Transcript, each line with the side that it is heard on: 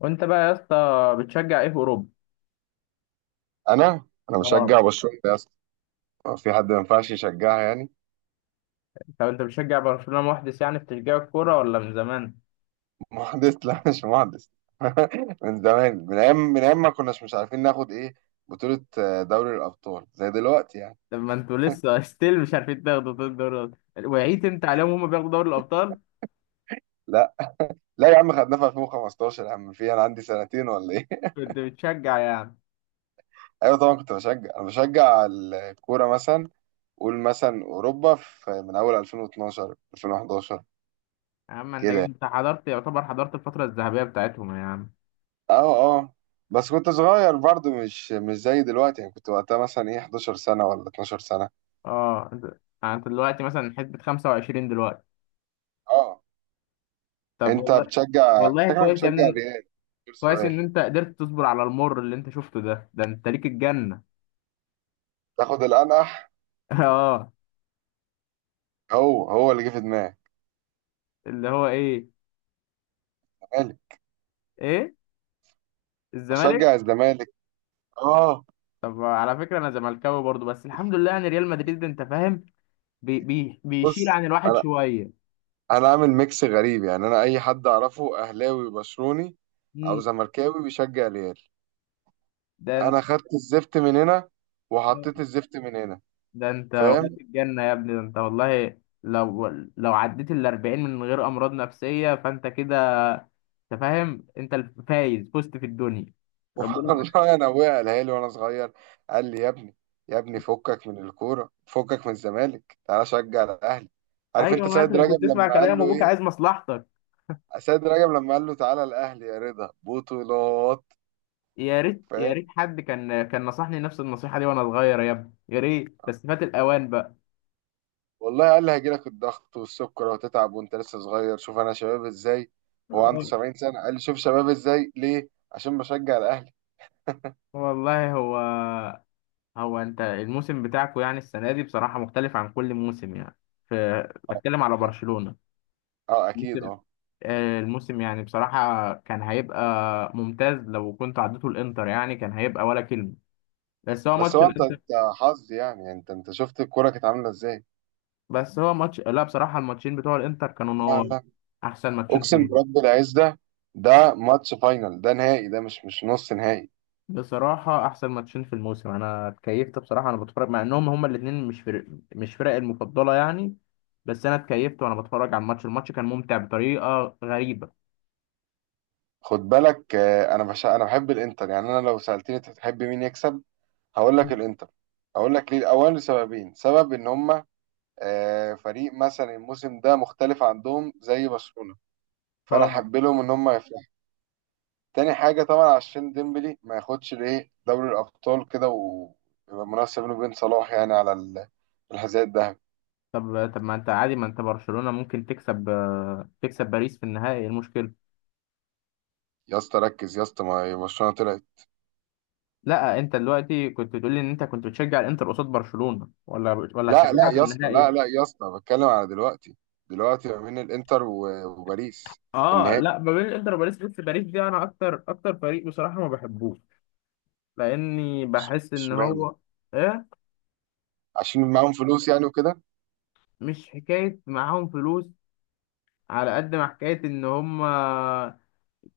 left: وانت بقى يا اسطى بتشجع ايه في اوروبا؟
right: انا
left: اه.
right: بشجع برشلونه يا اسطى. هو في حد ما ينفعش يشجعها يعني؟
left: طب انت بتشجع برشلونة محدث يعني في تشجيع الكوره، ولا من زمان؟
right: محدث، لا مش محدث. من زمان، من ايام، ما كناش مش عارفين ناخد ايه بطوله. دوري الابطال زي دلوقتي يعني.
left: طب ما انتوا لسه ستيل مش عارفين تاخدوا دوري الابطال، وعيت انت عليهم هم بياخدوا دوري الابطال.
right: لا لا يا عم، خدناها في 2015 يا عم. في، انا عندي سنتين ولا ايه؟
left: كنت بتشجع يعني.
right: ايوه طبعا، كنت بشجع انا بشجع الكوره. مثلا قول مثلا اوروبا في من اول 2012، 2011
left: يا عم
right: كده.
left: انت حضرت، يعتبر حضرت الفتره الذهبيه بتاعتهم يا عم.
right: اه اه. بس كنت صغير برضه، مش زي دلوقتي يعني. كنت وقتها مثلا ايه 11 سنه ولا 12 سنه.
left: اه انت. يعني انت دلوقتي مثلا حسبة 25 دلوقتي.
right: اه،
left: طب
right: انت
left: والله. والله
right: شكلك
left: كويس يا
right: بتشجع
left: ابني.
right: الريال. غير
left: كويس
right: سؤال.
left: ان انت قدرت تصبر على المر اللي انت شفته ده، ده انت ليك الجنه.
right: تاخد الانقح.
left: اه.
right: هو اللي جه في دماغي.
left: اللي هو ايه؟
right: الزمالك.
left: ايه؟ الزمالك؟
right: اشجع الزمالك. اه.
left: طب على فكرة أنا زملكاوي برضو، بس الحمد لله يعني ريال مدريد أنت فاهم بي بيشيل
right: بص.
left: عن الواحد
right: انا
left: شوية.
right: انا عامل ميكس غريب. يعني انا اي حد اعرفه اهلاوي بشروني، او
left: مم.
right: زملكاوي بيشجع الريال.
left: ده أنت.
right: انا خدت الزفت من هنا، وحطيت الزفت من هنا.
left: ده أنت وليت
right: فاهم.
left: الجنة يا ابني، ده أنت والله لو، لو عديت ال 40 من غير أمراض نفسية فأنت كده، أنت فاهم أنت الفايز، فزت في الدنيا. ربنا معاك.
right: والله انا ابويا قالها لي وانا صغير. قال لي: يا ابني، يا ابني فكك من الكوره، فكك من الزمالك، تعالى شجع الاهلي. عارف
left: أيوه،
right: انت سيد
left: مثلا
right: رجب
left: كنت تسمع
right: لما قال
left: كلام
right: له
left: أبوك عايز
right: ايه؟
left: مصلحتك.
right: سيد رجب لما قال له تعالى الاهلي يا رضا بطولات.
left: يا ريت، يا ريت
right: فاهم.
left: حد كان نصحني نفس النصيحة دي وأنا صغير يا ابني، يا ريت، بس فات الأوان بقى.
right: والله قال لي هيجيلك الضغط والسكر وهتتعب وانت لسه صغير، شوف انا شباب ازاي. هو عنده
left: آه،
right: 70 سنه، قال لي شوف شباب ازاي ليه، عشان بشجع الاهلي.
left: والله هو، هو انت الموسم بتاعكو يعني السنه دي بصراحه مختلف عن كل موسم يعني. ف بتكلم على برشلونه.
right: اه اكيد
left: ممكن
right: اه.
left: الموسم يعني بصراحه كان هيبقى ممتاز لو كنت عديته الانتر، يعني كان هيبقى ولا كلمه. بس هو
right: بس
left: ماتش
right: هو انت
left: الانتر.
right: انت حظ يعني، انت شفت الكوره كانت عامله ازاي.
left: بس هو ماتش، لا بصراحه الماتشين بتوع الانتر كانوا
right: لا
left: نور،
right: لا.
left: احسن ماتشين في
right: اقسم
left: الموسم.
right: برب العز ده، ده ماتش فاينل، ده نهائي، ده مش نص نهائي.
left: بصراحه احسن ماتشين في الموسم، انا اتكيفت بصراحه، انا بتفرج مع انهم هما الاثنين مش فرق، مش فرق المفضله يعني. بس انا اتكيفت وانا بتفرج على الماتش، الماتش كان ممتع بطريقه غريبه.
right: خد بالك. انا بحب الانتر يعني. انا لو سالتني انت تحب مين يكسب هقول لك الانتر. هقول لك ليه الاول، لسببين. سبب ان هم فريق مثلا الموسم ده مختلف عندهم زي برشلونه، فانا
left: اه.
right: احب لهم ان هم يفلحوا. تاني حاجه طبعا، عشان ديمبلي ما ياخدش ليه دوري الابطال كده، ويبقى منافسه بينه وبين صلاح يعني على الحذاء الذهبي.
left: طب طب ما انت عادي، ما انت برشلونة ممكن تكسب، تكسب باريس في النهائي، إيه المشكلة؟
right: يا اسطى ركز يا اسطى، ما هي برشلونه طلعت.
left: لا انت دلوقتي كنت بتقول لي ان انت كنت بتشجع الانتر قصاد برشلونة، ولا هتشجعها في النهائي؟
right: لا لا يا اسطى بتكلم على دلوقتي. دلوقتي ما بين الانتر وباريس في
left: اه
right: النهائي.
left: لا، ما بين الانتر وباريس، بس باريس دي انا اكتر فريق بصراحة ما بحبوش. لاني بحس ان
right: اشمعنى؟
left: هو. ايه.
right: عشان معاهم فلوس يعني وكده.
left: مش حكاية معاهم فلوس، على قد ما حكاية ان هم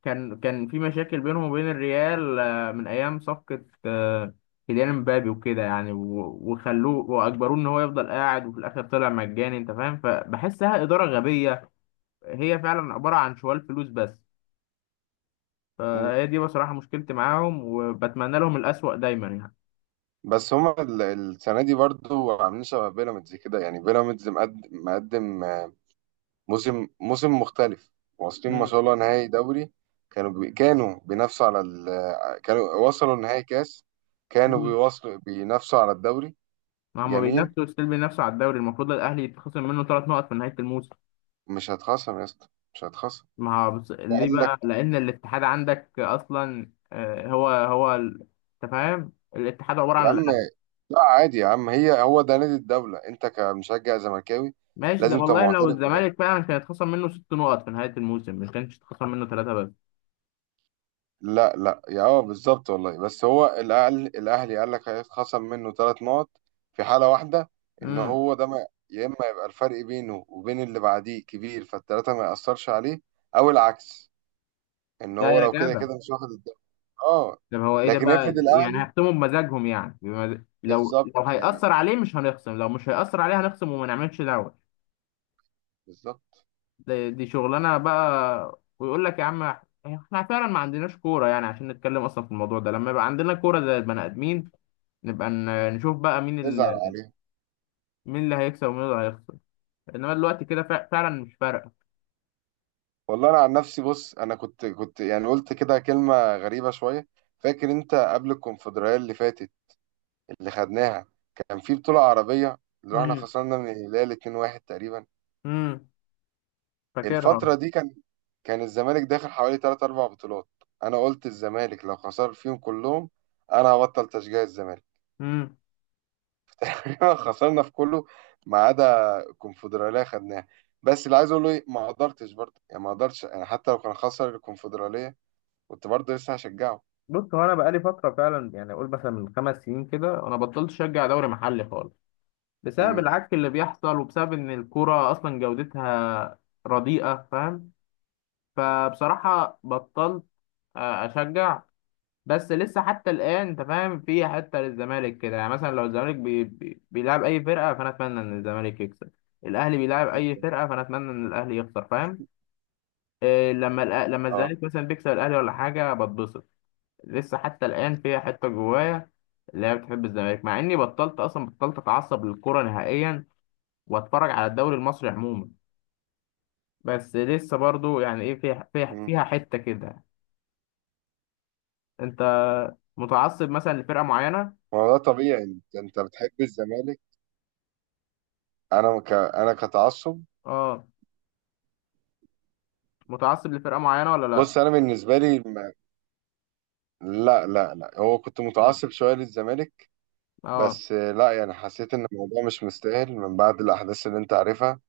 left: كان في مشاكل بينهم وبين الريال من ايام صفقه كيليان مبابي وكده يعني وخلوه واجبروه ان هو يفضل قاعد وفي الاخر طلع مجاني انت فاهم، فبحسها اداره غبيه، هي فعلا عباره عن شوال فلوس بس. فهي دي بصراحه مشكلتي معاهم، وبتمنى لهم الاسوأ دايما يعني.
right: بس هما السنة دي برضو عاملين شبه بيراميدز كده، يعني بيراميدز مقدم، مقدم. موسم مختلف. واصلين ما
left: مم.
right: شاء الله نهائي دوري. كانوا بينافسوا على ال آه، كانوا وصلوا نهائي كاس. كانوا
left: مم.
right: بينافسوا على الدوري.
left: ما هم
right: جميل.
left: بينافسوا ستيل، بينافسوا على الدوري، المفروض الاهلي يتخصم منه ثلاث نقط في نهايه الموسم.
right: مش هتخصم يا اسطى، مش هتخصم.
left: ما هو ليه
right: قال لك.
left: بقى؟ لان الاتحاد عندك اصلا هو ال-، انت فاهم الاتحاد عباره عن
right: يا عم،
left: الاهلي.
right: لا عادي يا عم، هو ده نادي الدولة، انت كمشجع زملكاوي
left: ماشي ده،
right: لازم تبقى
left: والله لو
right: معترف بده.
left: الزمالك فعلا كان اتخصم منه ست نقط في نهايه الموسم ما كانش اتخصم منه ثلاثه بس.
right: لا لا يا، بالظبط والله. بس هو الاهلي قال لك هيتخصم منه ثلاث نقط. في حاله واحده، ان
left: امم.
right: هو ده، ما، يا اما يبقى الفرق بينه وبين اللي بعديه كبير فالثلاثه ما ياثرش عليه، او العكس، ان
left: ده
right: هو
left: يا
right: لو كده
left: جدع.
right: كده مش واخد الدوري. اه.
left: طب هو ايه ده
right: لكن
left: بقى
right: افرض
left: يعني؟
right: الاهلي،
left: هيختموا بمزاجهم يعني لو
right: بالظبط
left: لو
right: يعني،
left: هيأثر عليه مش هنخصم، لو مش هيأثر عليه هنخصم وما نعملش دعوه.
right: بالظبط.
left: دي, شغلانه بقى، ويقول لك يا عم احنا فعلا ما عندناش كوره يعني، عشان نتكلم اصلا في الموضوع ده. لما يبقى عندنا كوره زي البني ادمين نبقى نشوف بقى مين
right: تزعل
left: ال...،
right: عليه.
left: مين اللي هيكسب ومين اللي هيخسر. انما دلوقتي كده فعلا مش فارقه.
right: والله انا عن نفسي بص، انا كنت يعني قلت كده كلمه غريبه شويه. فاكر انت قبل الكونفدراليه اللي فاتت، اللي خدناها، كان في بطولة عربية اللي احنا
left: امم.
right: خسرنا من الهلال 2-1 تقريبا.
left: امم. فاكرها.
right: الفترة دي كان الزمالك داخل حوالي 3 4 بطولات. انا قلت الزمالك لو خسر فيهم كلهم انا هبطل تشجيع الزمالك.
left: امم.
right: خسرنا في كله ما عدا الكونفدرالية خدناها. بس اللي عايز اقوله ايه، ما قدرتش يعني، حتى لو كان خسر الكونفدرالية كنت برضه لسه هشجعه.
left: بص هو انا بقالي فتره فعلا، يعني اقول مثلا من خمس سنين كده، انا بطلت اشجع دوري محلي خالص بسبب
right: امم.
left: العك اللي بيحصل، وبسبب ان الكوره اصلا جودتها رديئه فاهم. فبصراحه بطلت اشجع. بس لسه حتى الآن أنت فاهم في حتة للزمالك كده، يعني مثلا لو الزمالك بيلعب أي فرقة فأنا أتمنى إن الزمالك يكسب. الأهلي بيلعب أي فرقة فأنا أتمنى إن الأهلي يخسر فاهم. إيه لما لما
right: اه.
left: الزمالك مثلا بيكسب الأهلي ولا حاجة بتبسط. لسه حتى الآن فيها حتة جوايا، اللي هي بتحب الزمالك، مع إني بطلت، أصلا بطلت أتعصب للكورة نهائيا وأتفرج على الدوري المصري عموما. بس لسه برضو يعني إيه، فيها فيها
right: امم.
left: فيها حتة كده. أنت متعصب مثلا لفرقة معينة؟
right: ما هو ده طبيعي يعني، انت بتحب الزمالك. انا كتعصب.
left: اه، متعصب لفرقة معينة ولا لا؟
right: بص انا بالنسبه لي لا لا لا، هو كنت متعصب شويه للزمالك،
left: اه.
right: بس لا يعني حسيت ان الموضوع مش مستاهل من بعد الاحداث اللي انت عارفها.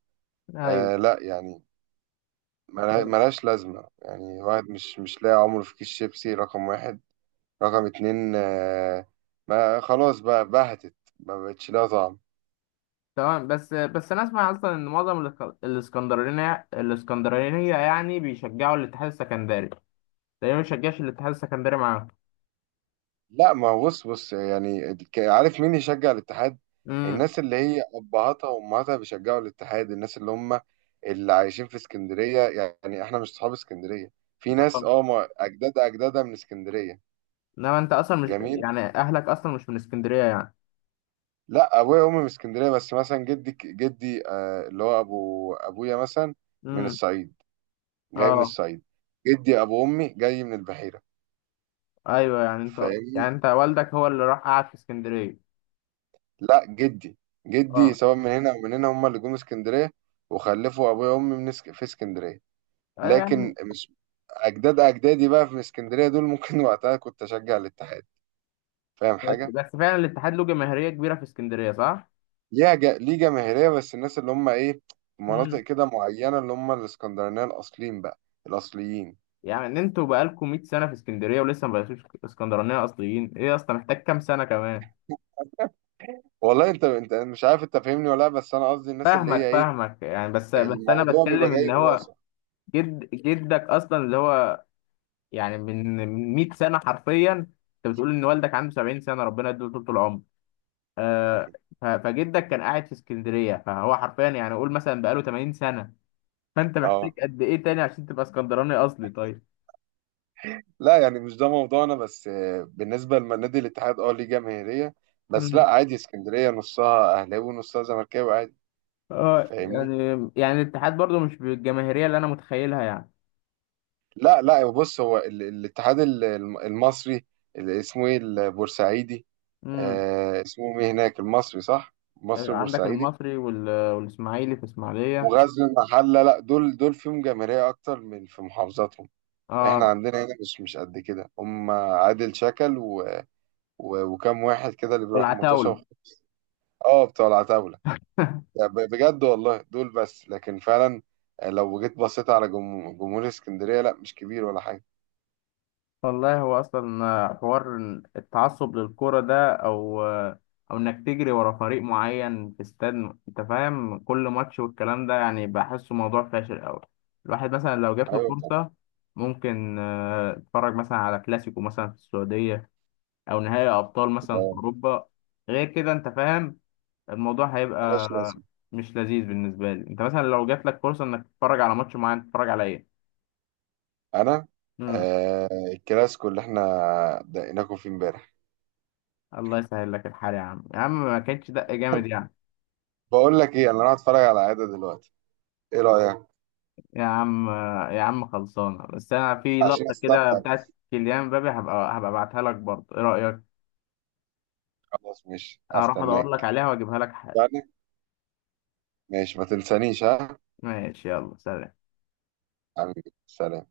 left: ايوه.
right: لا يعني ملهاش لازمه يعني. واحد مش لاقي عمره في كيس شيبسي رقم واحد، رقم اتنين ما خلاص بقى بهتت، ما بقتش لها طعم.
left: تمام. بس بس انا اسمع اصلا ان معظم الاسكندرانية يعني بيشجعوا الاتحاد السكندري. تقريبا ما بيشجعش الاتحاد السكندري معاهم.
right: لا ما هو، بص يعني، عارف مين يشجع الاتحاد؟
left: امم.
right: الناس اللي هي ابهاتها وامهاتها بيشجعوا الاتحاد، الناس اللي هم اللي عايشين في اسكندريه. يعني احنا مش اصحاب اسكندريه، في ناس
left: آه.
right: اجداد اجدادها من اسكندريه.
left: انما انت اصلا مش
right: جميل.
left: يعني، اهلك اصلا مش من اسكندرية يعني.
right: لا ابويا وامي من اسكندريه، بس مثلا جدي اللي هو ابو ابويا مثلا من
left: امم.
right: الصعيد، جاي من
left: اه.
right: الصعيد. جدي ابو امي جاي من البحيره.
left: ايوه يعني انت، يعني
right: فاهمني؟
left: انت والدك هو اللي راح قعد في اسكندرية.
right: لا جدي، جدي
left: اه.
right: سواء من هنا او من هنا، هم اللي جم اسكندريه، وخلفوا ابويا وامي في اسكندريه.
left: ايوه يا عم.
right: لكن مش اجداد اجدادي، بقى في اسكندريه دول ممكن وقتها كنت اشجع الاتحاد. فاهم
left: بس
right: حاجه.
left: بس فعلا الاتحاد له جماهيرية كبيرة في اسكندرية صح؟
right: ليه جماهيريه، بس الناس اللي هم ايه، في مناطق
left: امم.
right: كده معينه، اللي هم الاسكندرانيه الاصليين بقى، الاصليين.
left: يعني انتوا بقالكم 100 سنة في اسكندرية ولسه ما بقيتوش اسكندرانية اصليين؟ ايه اصلا محتاج كام سنة كمان؟
right: والله انت انت أنا مش عارف انت فاهمني ولا لا، بس انا قصدي الناس اللي هي
left: فاهمك
right: ايه،
left: فاهمك يعني، بس بس انا
right: الموضوع بيبقى
left: بتكلم ان
right: جاي
left: هو
right: براسه
left: جد جدك اصلا اللي هو، يعني من من 100 سنة حرفيا، انت بتقول ان والدك عنده 70 سنة ربنا يديله طول العمر، آه
right: يعني.
left: ف- فجدك كان قاعد في اسكندرية، فهو حرفيا يعني قول مثلا بقاله 80 سنة. فانت محتاج
right: اه.
left: قد ايه تاني عشان تبقى اسكندراني اصلي طيب؟
right: لا يعني مش ده موضوعنا، بس بالنسبة لنادي الاتحاد ليه جماهيرية. بس
left: مم.
right: لا عادي، اسكندرية نصها أهلاوي ونصها زملكاوي عادي.
left: اه
right: فاهمني؟
left: يعني، يعني الاتحاد برضو مش بالجماهيرية اللي انا متخيلها يعني.
right: لا لا بص، هو الاتحاد المصري، اللي اسمه ايه، البورسعيدي.
left: مم.
right: اسمه ايه هناك، المصري صح؟ مصري
left: عندك
right: بورسعيدي.
left: المصري والاسماعيلي في اسماعيليه.
right: وغزل المحلة. لا دول فيهم جماهيرية أكتر من في محافظاتهم. احنا
left: اه.
right: عندنا هنا مش قد كده، هم عادل شكل وكم واحد كده اللي بيروحوا مطوشة
left: والعتاوله.
right: اه، بتوع العتاولة. لا، بجد والله دول بس، لكن فعلا لو جيت بصيت على جمهور اسكندريه، لا مش كبير ولا حاجه.
left: والله هو اصلا حوار إن التعصب للكرة ده او او انك تجري ورا فريق معين في استاد انت فاهم كل ماتش والكلام ده يعني بحسه موضوع فاشل قوي. الواحد مثلا لو جات له
right: ايوه طبعا.
left: فرصة ممكن يتفرج مثلا على كلاسيكو مثلا في السعودية، او نهائي ابطال مثلا في
right: آه،
left: اوروبا. غير كده انت فاهم الموضوع
right: ملهاش
left: هيبقى
right: لازمه.
left: مش لذيذ بالنسبة لي. انت مثلا لو جات لك فرصة انك تتفرج على ماتش معين تتفرج على ايه؟
right: انا
left: امم.
right: آه الكلاسيكو اللي احنا دقيناكم فيه امبارح.
left: الله يسهل لك الحال يا عم، يا عم ما كانتش دق جامد يعني.
right: بقول لك ايه، انا راح اتفرج على عاده دلوقتي. ايه رايك؟
left: يا عم، يا عم خلصانة، بس انا في
right: عشان
left: لقطة كده
right: استمتع
left: بتاعت
right: بس.
left: كيليان مبابي هبقى ابعتها لك برضه ايه رأيك؟
right: خلاص ماشي،
left: هروح ادور لك
right: استناك.
left: عليها واجيبها لك حالا.
right: يعني، ماشي ما تنسانيش ها.
left: ماشي يلا سلام.
right: حبيبي سلام.